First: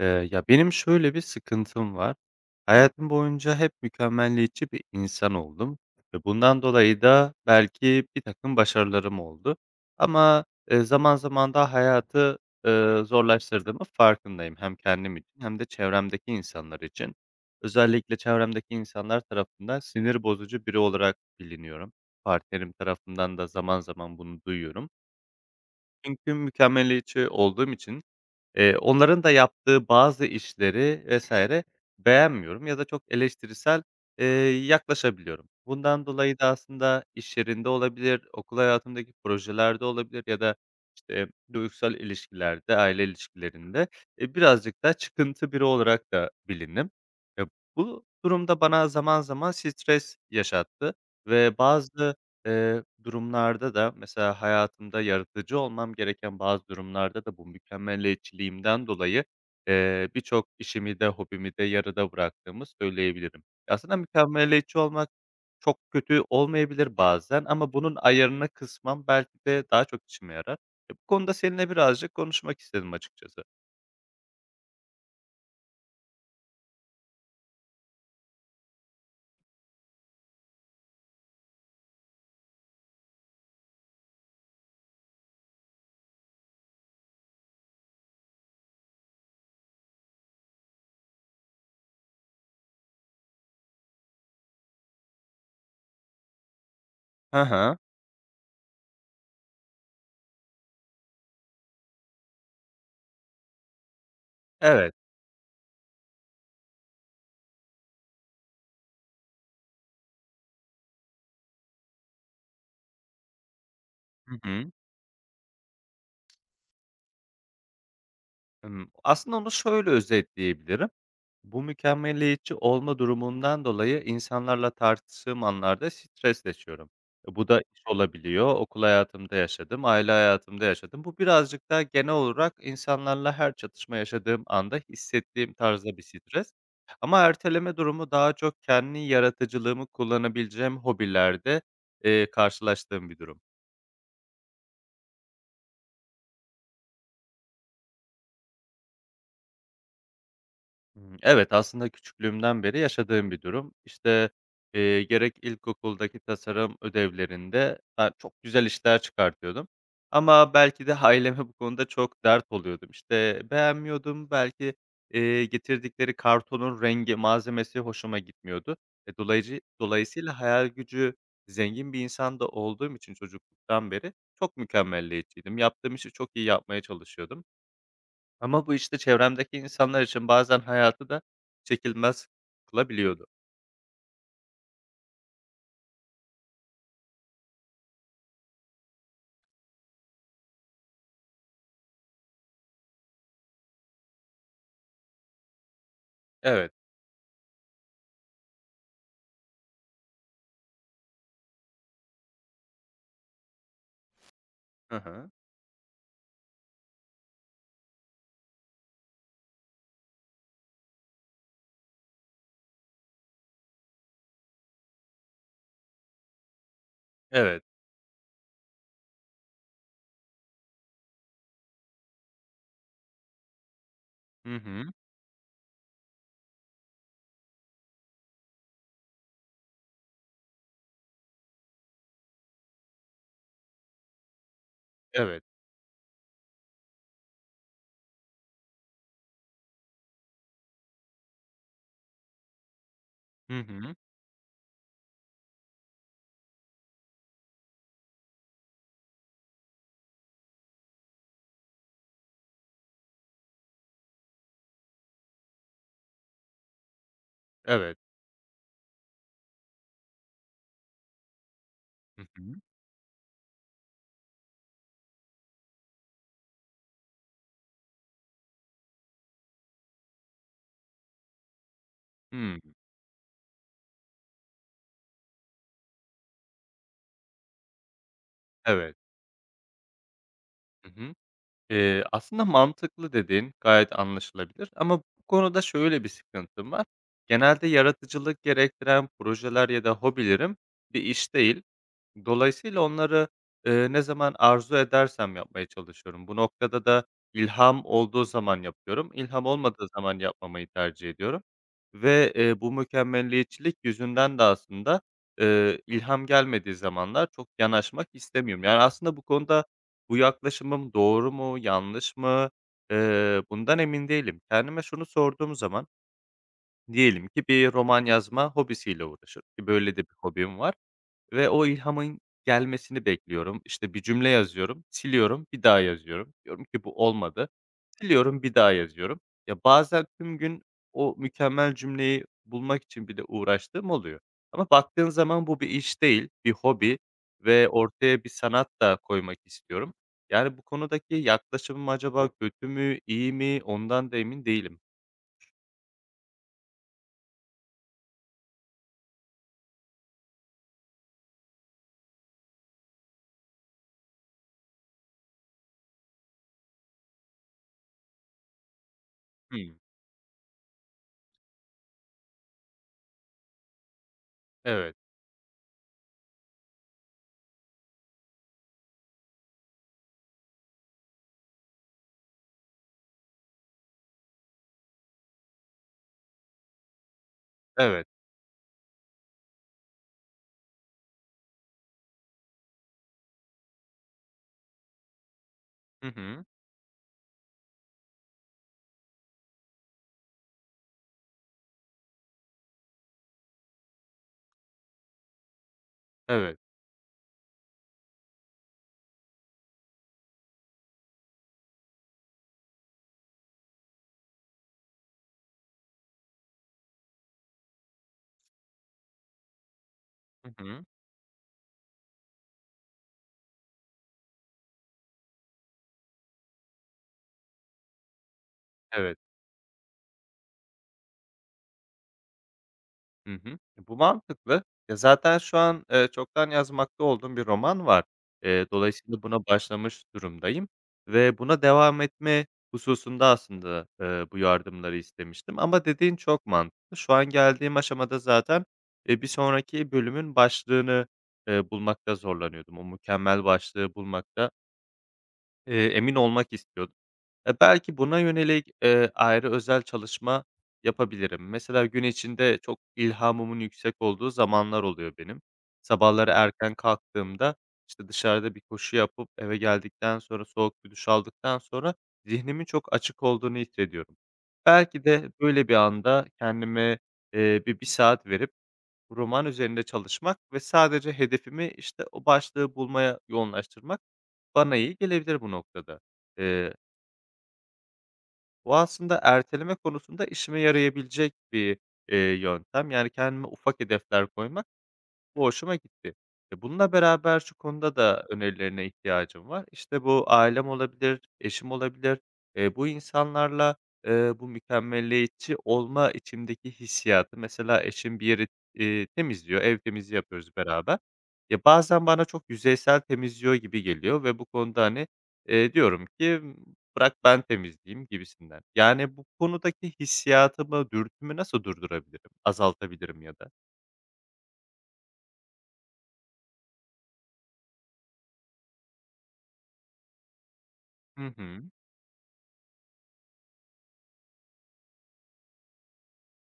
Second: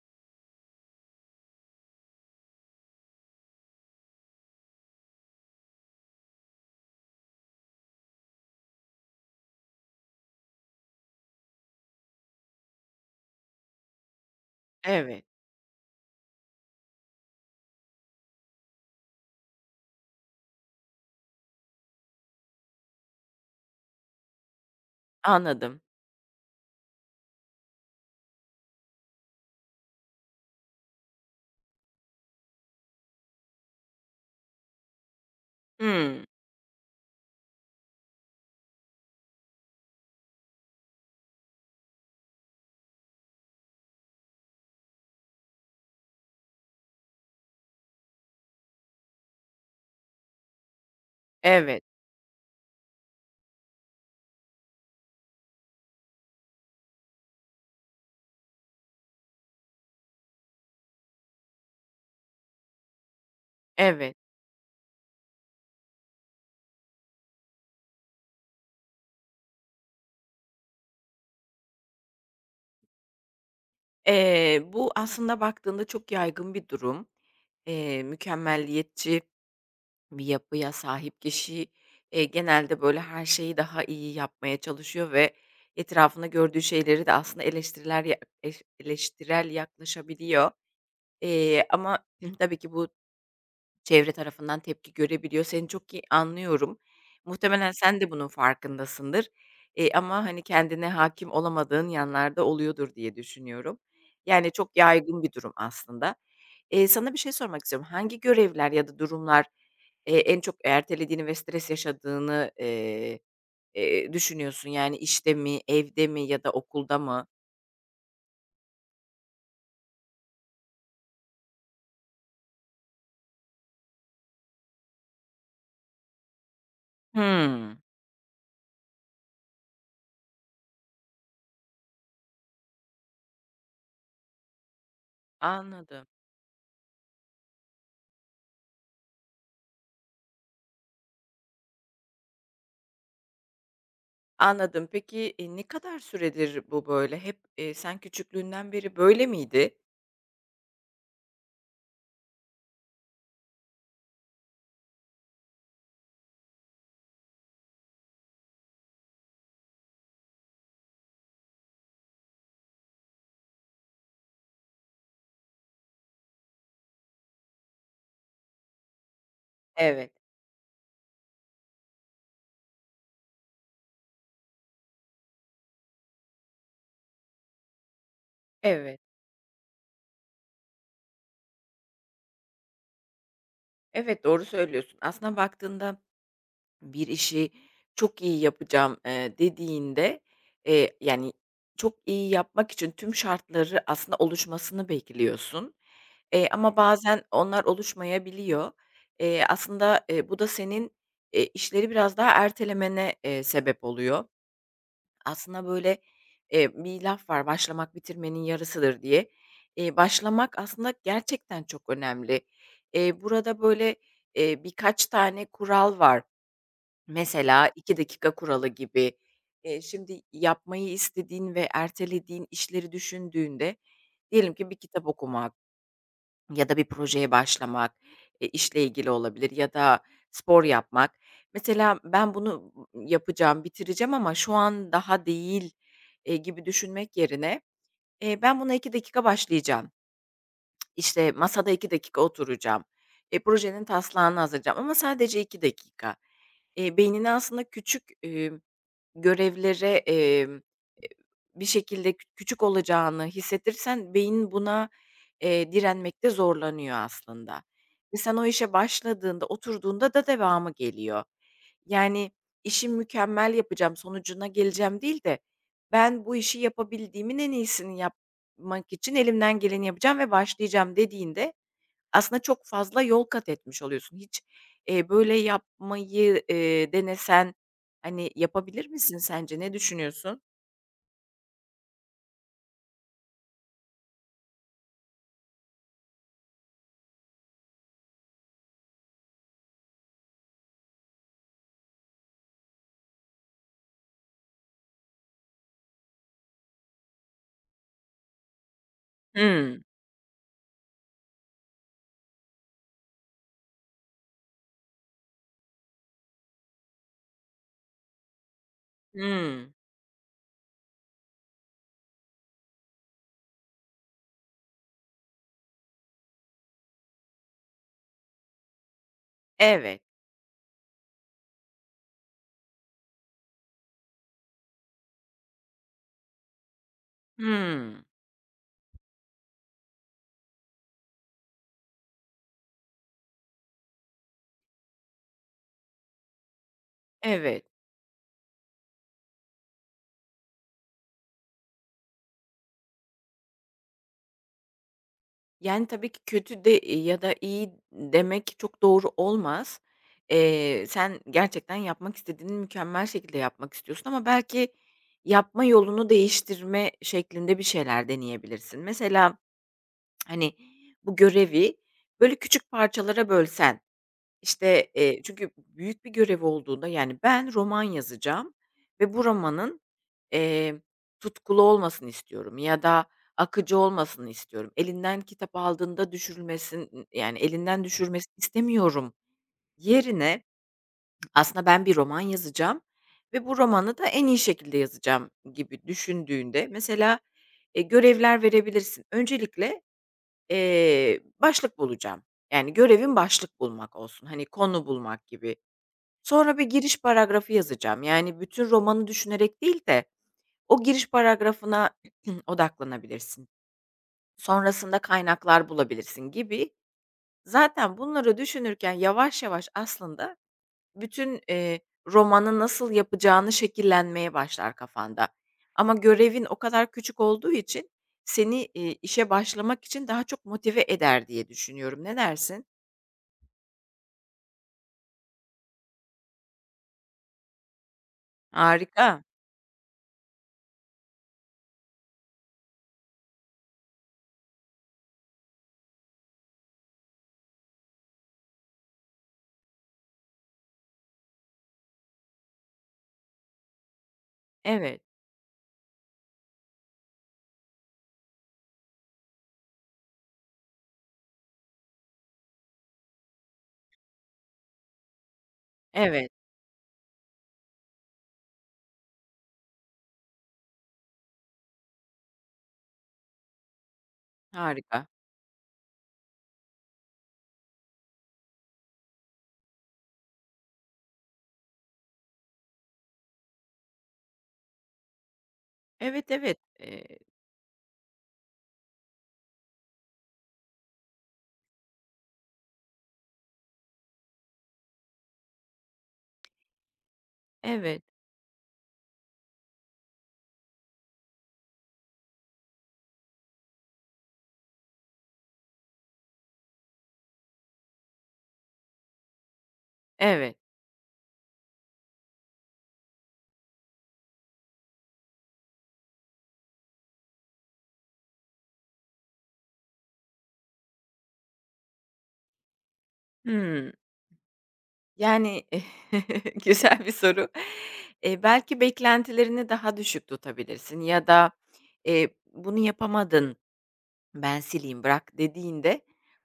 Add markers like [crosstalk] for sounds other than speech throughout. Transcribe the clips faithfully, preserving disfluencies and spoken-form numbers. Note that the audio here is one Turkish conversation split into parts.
Eee, ya, benim şöyle bir sıkıntım var. Hayatım boyunca hep mükemmeliyetçi bir insan oldum ve bundan dolayı da belki bir takım başarılarım oldu ama, eee, zaman zaman da hayatı, eee, zorlaştırdığımın farkındayım hem kendim Evet, için hem de çevremdeki insanlar için. Özellikle çevremdeki insanlar tarafından sinir bozucu biri olarak biliniyorum. Partnerim tarafından da zaman zaman bunu duyuyorum. anladım. Çünkü mükemmeliyetçi olduğum için Eee, onların da yaptığı bazı işleri vesaire beğenmiyorum ya da çok eleştirisel, eee, yaklaşabiliyorum. Bundan Hımm. dolayı da aslında iş yerinde olabilir, okul hayatımdaki projelerde olabilir ya da, işte, duygusal ilişkilerde, aile ilişkilerinde, eee, birazcık da çıkıntı biri olarak da bilinim. E, Bu durumda bana zaman zaman stres yaşattı ve Evet, bazı Eee, durumlarda da mesela hayatımda yaratıcı olmam gereken bazı durumlarda da bu mükemmeliyetçiliğimden dolayı, eee, birçok işimi de hobimi de yarıda bıraktığımı söyleyebilirim. Aslında evet. mükemmeliyetçi olmak çok kötü olmayabilir bazen ama bunun ayarını kısmam belki de daha çok işime yarar. E, bu konuda seninle birazcık konuşmak istedim açıkçası. Eee, bu aslında baktığında çok yaygın bir durum. Eee, mükemmeliyetçi bir yapıya sahip kişi, eee, genelde, böyle, her şeyi daha iyi yapmaya çalışıyor ve etrafında gördüğü şeyleri de aslında eleştiriler ya eş eleştirel yaklaşabiliyor. Eee, ama tabii ki bu çevre tarafından tepki görebiliyor. Seni çok iyi anlıyorum. Hı Muhtemelen hı. sen de bunun farkındasındır. Eee, ama, hani, kendine hakim olamadığın yanlarda oluyordur diye düşünüyorum. Yani, çok Evet. yaygın bir durum aslında. Eee, sana bir şey sormak istiyorum. Hangi görevler ya da durumlar, eee, en çok ertelediğini ve stres yaşadığını, eee, eee, Hı düşünüyorsun? hı. Yani, işte mi, evde mi ya da okulda mı? Imm, aslında onu şöyle özetleyebilirim. Bu mükemmeliyetçi olma durumundan dolayı insanlarla tartıştığım anlarda stres yaşıyorum. E, bu da Hımm. iş olabiliyor, okul hayatımda yaşadım, aile hayatımda yaşadım. Bu birazcık daha genel olarak insanlarla her çatışma yaşadığım anda hissettiğim tarzda bir Anladım. stres. Ama erteleme durumu daha çok kendi yaratıcılığımı kullanabileceğim hobilerde, eee, karşılaştığım bir durum. Anladım. Peki, eee, ne kadar süredir bu böyle? Hep, eee, sen küçüklüğünden beri böyle miydi? Hımm. Evet, aslında küçüklüğümden beri yaşadığım bir durum. İşte, eee, gerek ilkokuldaki tasarım ödevlerinde ben çok güzel işler çıkartıyordum ama belki de aileme bu konuda çok dert oluyordum. İşte, beğenmiyordum, belki, eee, getirdikleri kartonun rengi, malzemesi hoşuma gitmiyordu. E, dolayıcı Evet, dolayısıyla hayal gücü zengin bir insan da olduğum için çocukluktan beri çok mükemmeliyetçiydim. Yaptığım işi çok iyi yapmaya çalışıyordum. Ama bu, işte, evet. çevremdeki insanlar için bazen hayatı da çekilmez kılabiliyordu. Evet, doğru söylüyorsun. Aslına baktığında bir işi çok iyi yapacağım, eee, dediğinde, eee, yani, çok iyi yapmak için tüm şartları aslında oluşmasını bekliyorsun, eee, Evet. ama bazen onlar oluşmayabiliyor. Eee, aslında, eee, bu da senin, eee, işleri biraz daha ertelemene, eee, sebep oluyor. Hı hı. Aslında, böyle, eee, bir laf var, "Başlamak bitirmenin yarısıdır." diye. Eee, başlamak aslında gerçekten çok önemli. Eee, burada, böyle, eee, birkaç tane kural var. Evet. Mesela iki dakika kuralı gibi. Eee, şimdi yapmayı istediğin ve ertelediğin işleri düşündüğünde diyelim Hı ki bir hı. kitap okuma ya da bir projeye başlamak, eee, işle ilgili olabilir ya da spor yapmak. Mesela ben bunu yapacağım, bitireceğim ama şu an daha Evet. değil, eee, gibi düşünmek yerine, eee, ben buna iki dakika başlayacağım. İşte, masada iki dakika oturacağım. E, Hı Projenin hı. taslağını hazırlayacağım ama sadece iki dakika. Eee, beynine aslında küçük, görevlere, emm, eee, bir şekilde kü küçük olacağını hissettirirsen beyin buna, eee, direnmekte zorlanıyor aslında Evet. ve sen o işe başladığında, oturduğunda da devamı geliyor. Hı Yani, hı. işi mükemmel yapacağım, sonucuna geleceğim değil de ben bu işi yapabildiğimin en iyisini yapmak için elimden geleni yapacağım ve başlayacağım dediğinde aslında Hımm. çok fazla yol kat etmiş oluyorsun. Hiç, eee, böyle yapmayı, eee, denesen, hani, yapabilir Evet. misin sence? Ne düşünüyorsun? Hı hı. Eee, aslında mantıklı dediğin gayet anlaşılabilir ama bu konuda şöyle bir sıkıntım var. Genelde yaratıcılık gerektiren projeler ya da hobilerim bir iş değil. Dolayısıyla onları, eee, ne zaman arzu edersem yapmaya çalışıyorum. Bu noktada da ilham olduğu zaman yapıyorum. İlham Hmm. olmadığı zaman yapmamayı tercih ediyorum ve, eee, bu mükemmeliyetçilik yüzünden de aslında, eee, ilham gelmediği zamanlar çok yanaşmak istemiyorum. Yani, aslında bu konuda Hmm. bu yaklaşımım doğru mu, yanlış mı, eee, bundan emin değilim. Kendime şunu sorduğum zaman diyelim ki bir roman yazma hobisiyle uğraşıyorum ki böyle de Evet. bir hobim var. Ve o ilhamın gelmesini bekliyorum. İşte, bir cümle yazıyorum, siliyorum, bir daha yazıyorum. Diyorum ki bu olmadı. Hmm. Siliyorum, bir daha yazıyorum. Ya, bazen tüm gün o mükemmel cümleyi bulmak için bile uğraştığım oluyor. Ama baktığın zaman bu bir iş değil, bir hobi Evet. ve ortaya bir sanat da koymak istiyorum. Yani, bu konudaki yaklaşımım acaba kötü mü, iyi mi? Ondan da emin değilim. Yani, tabii ki kötü de ya da iyi demek çok doğru olmaz. Eee, sen gerçekten yapmak istediğini mükemmel şekilde yapmak istiyorsun ama belki yapma yolunu değiştirme şeklinde bir şeyler deneyebilirsin. Mesela, Hımm. hani, bu görevi, böyle, küçük parçalara bölsen işte, Evet, eee, çünkü büyük bir görev olduğunda, yani, ben roman yazacağım ve bu romanın, eee, tutkulu olmasını istiyorum ya da akıcı olmasını istiyorum. Elinden kitap aldığında düşürülmesin, yani, elinden evet. düşürmesini istemiyorum. Yerine aslında ben bir roman yazacağım ve bu romanı da en iyi şekilde yazacağım gibi Hı hı. düşündüğünde mesela, eee, görevler verebilirsin. Öncelikle, eee, başlık bulacağım. Yani, görevin başlık bulmak olsun. Hani, konu bulmak gibi. Sonra Evet. bir giriş paragrafı yazacağım. Yani bütün romanı düşünerek değil de o giriş paragrafına [clears throat] odaklanabilirsin. Sonrasında kaynaklar bulabilirsin gibi. Zaten bunları düşünürken yavaş yavaş aslında Hı hı. bütün, eee, romanı nasıl yapacağını şekillenmeye başlar kafanda. Ama görevin o kadar küçük olduğu için seni, iii, Evet. işe başlamak için daha çok motive eder diye düşünüyorum. Ne dersin? Hı hı. E, bu mantıklı. Ya, zaten şu an, eee, çoktan yazmakta olduğum bir roman var. Eee, Harika. Dolayısıyla buna başlamış durumdayım ve buna devam etme hususunda aslında, eee, bu yardımları istemiştim ama dediğin çok mantıklı. Şu an geldiğim aşamada zaten, eee, bir sonraki bölümün başlığını, eee, bulmakta zorlanıyordum. O mükemmel başlığı bulmakta, Evet, eee, emin olmak istiyordum. Eee, belki buna yönelik, eee, ayrı özel çalışma yapabilirim. Mesela gün içinde çok ilhamımın yüksek olduğu zamanlar oluyor benim. evet, Sabahları erken kalktığımda, işte, dışarıda bir koşu yapıp eve geldikten sonra soğuk bir duş aldıktan sonra zihnimin çok açık olduğunu hissediyorum. Belki harika. de böyle bir anda kendime, eee, bir 1 saat verip roman üzerinde çalışmak ve sadece hedefimi, işte, o başlığı bulmaya yoğunlaştırmak bana iyi gelebilir bu noktada. Evet, evet, Eee eee, Bu aslında erteleme konusunda işime yarayabilecek bir, eee, yöntem. Yani kendime ufak hedefler koymak bu hoşuma gitti. E, bununla beraber şu konuda evet. da önerilerine ihtiyacım var. İşte bu ailem olabilir, eşim olabilir. Eee, bu insanlarla, eee, bu mükemmeliyetçi olma içimdeki hissiyatı mesela eşim bir yeri, eee, temizliyor, ev temizliği Evet. yapıyoruz beraber. Ya, bazen bana çok yüzeysel temizliyor gibi geliyor ve bu konuda, hani, eee, diyorum ki, "Bırak ben temizleyeyim." gibisinden. Yani, bu konudaki hissiyatımı, dürtümü nasıl durdurabilirim, azaltabilirim ya da? Hımm. Yani, [laughs] güzel bir soru. Eee, belki beklentilerini daha düşük tutabilirsin ya Hı da, hı. eee, bunu yapamadın. "Ben sileyim, bırak." dediğinde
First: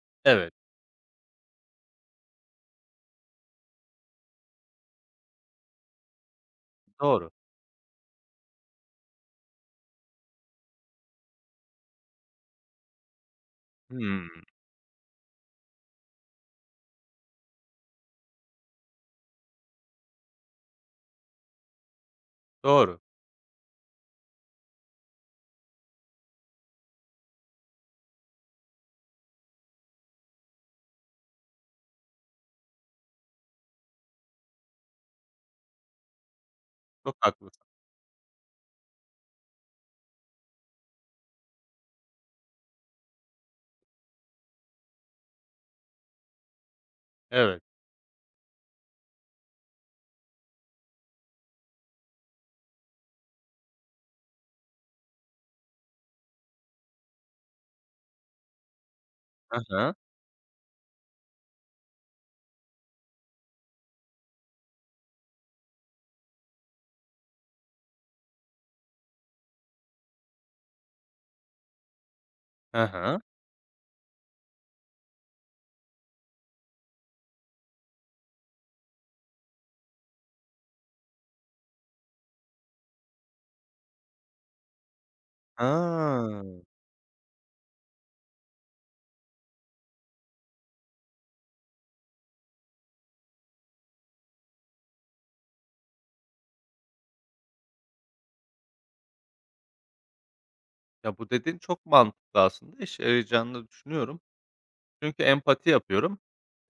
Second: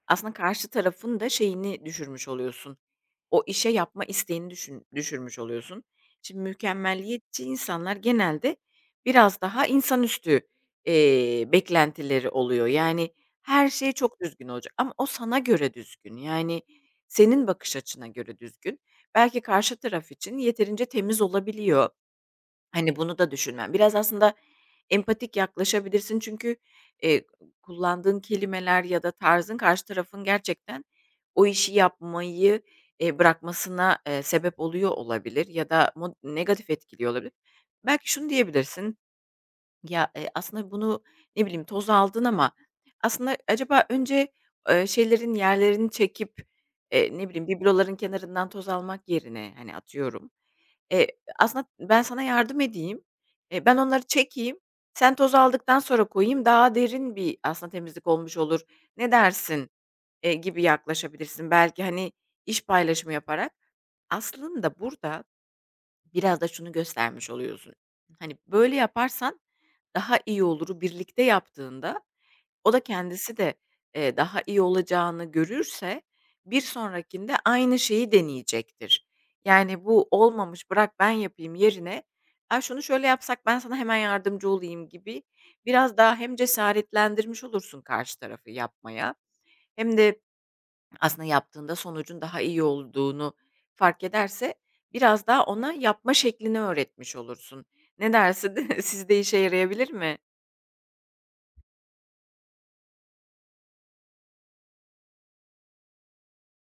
aslında Evet. karşı tarafın da şeyini düşürmüş oluyorsun. O işe yapma isteğini düşün düşürmüş oluyorsun. Şimdi Doğru. mükemmeliyetçi insanlar genelde biraz daha insanüstü, eee, beklentileri oluyor. Yani her şey çok Hımm. düzgün olacak ama o sana göre düzgün. Yani senin bakış açına göre düzgün. Belki karşı taraf için yeterince temiz olabiliyor. Hani, Doğru. bunu da düşünmen. Biraz aslında empatik yaklaşabilirsin çünkü, eee, kullandığın kelimeler ya da tarzın karşı tarafın gerçekten o işi yapmayı, eee, bırakmasına, eee, sebep oluyor olabilir ya da mo negatif etkiliyor Çok olabilir. haklısın. Belki şunu diyebilirsin: "Ya, eee, aslında bunu, ne bileyim, toz aldın ama aslında acaba önce, eee, şeylerin yerlerini çekip, eee, ne bileyim, Evet. bibloların kenarından toz almak yerine" hani, atıyorum, Eee, aslında ben sana yardım edeyim. Eee, ben onları çekeyim. Sen toz aldıktan sonra koyayım. Daha derin bir aslında temizlik olmuş olur. Ne Hı dersin, hı. eee, gibi yaklaşabilirsin. Belki, hani, iş paylaşımı yaparak. Aslında burada biraz da şunu göstermiş oluyorsun. Hani, böyle yaparsan daha iyi oluru birlikte yaptığında o da Hı hı. kendisi de, eee, daha iyi olacağını görürse bir sonrakinde aynı şeyi deneyecektir. Yani, bu olmamış, bırak ben yapayım yerine, "ay şunu şöyle yapsak ben sana hemen yardımcı olayım." gibi biraz daha hem Ha. cesaretlendirmiş olursun karşı tarafı yapmaya hem de aslında yaptığında sonucun daha iyi olduğunu fark ederse biraz daha ona yapma şeklini öğretmiş olursun. Ne dersin? [laughs] Sizde işe yarayabilir mi? Ya, bu dediğin çok mantıklı aslında. İşe yarayacağını da düşünüyorum. Çünkü empati yapıyorum.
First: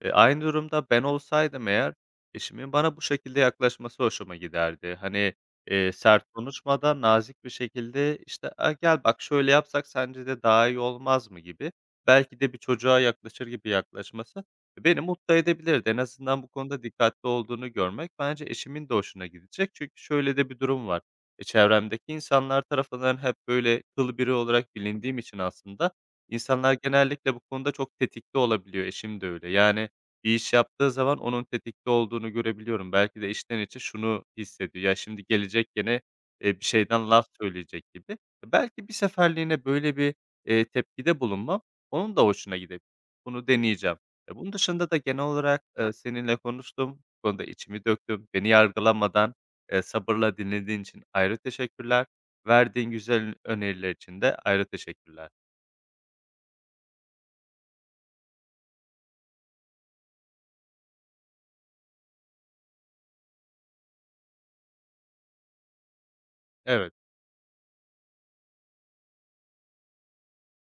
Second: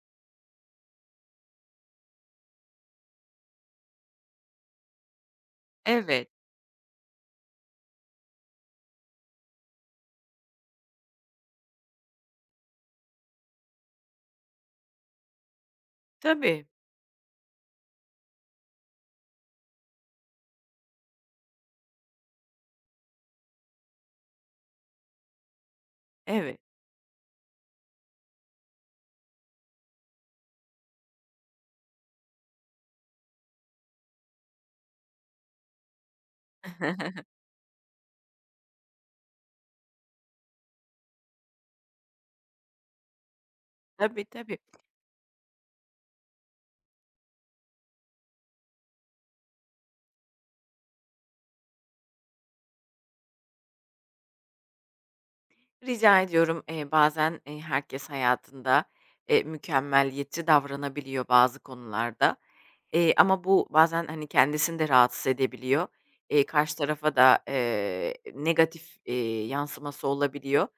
Eee, aynı durumda ben olsaydım eğer, eşimin bana bu şekilde yaklaşması hoşuma giderdi. Hani, eee, sert Evet. konuşmadan nazik bir şekilde, işte, "A, gel bak şöyle yapsak sence de daha iyi olmaz mı?" gibi, belki de bir çocuğa yaklaşır gibi yaklaşması beni mutlu edebilirdi. En azından bu Tabii. konuda dikkatli olduğunu görmek bence eşimin de hoşuna gidecek. Çünkü şöyle de bir durum var. E, çevremdeki insanlar tarafından hep böyle kıl biri olarak bilindiğim için aslında Evet. insanlar genellikle bu konuda çok tetikte olabiliyor. Eşim de öyle. Yani, bir iş yaptığı zaman onun tetikte olduğunu görebiliyorum. Belki de içten içe şunu hissediyor, "Ya, şimdi gelecek gene, eee, bir şeyden [laughs] laf söyleyecek." gibi. E, Belki bir seferliğine böyle bir, eee, tepkide bulunmam onun da hoşuna gidebilir. Bunu deneyeceğim. Tabii, E, bunun tabii. dışında da genel olarak, eee, seninle konuştum, bu konuda içimi döktüm. Beni yargılamadan, eee, sabırla dinlediğin için ayrı teşekkürler. Verdiğin güzel öneriler için de ayrı teşekkürler. Rica ediyorum, eee, bazen, eee, herkes hayatında, eee, mükemmeliyetçi davranabiliyor bazı konularda, eee, ama bu bazen, hani, kendisini de rahatsız edebiliyor. Eee, karşı Evet, tarafa da, eee, negatif, eee, yansıması olabiliyor.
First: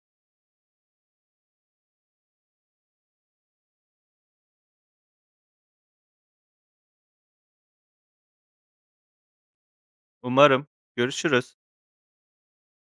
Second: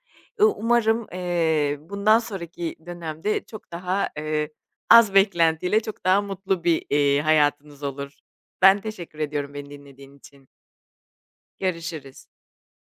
Iıı, umarım, eee, bundan sonraki dönemde çok daha, eee, az beklentiyle çok daha mutlu bir, eee, hayatınız olur. Ben teşekkür ediyorum beni dinlediğin için. umarım görüşürüz. Görüşürüz.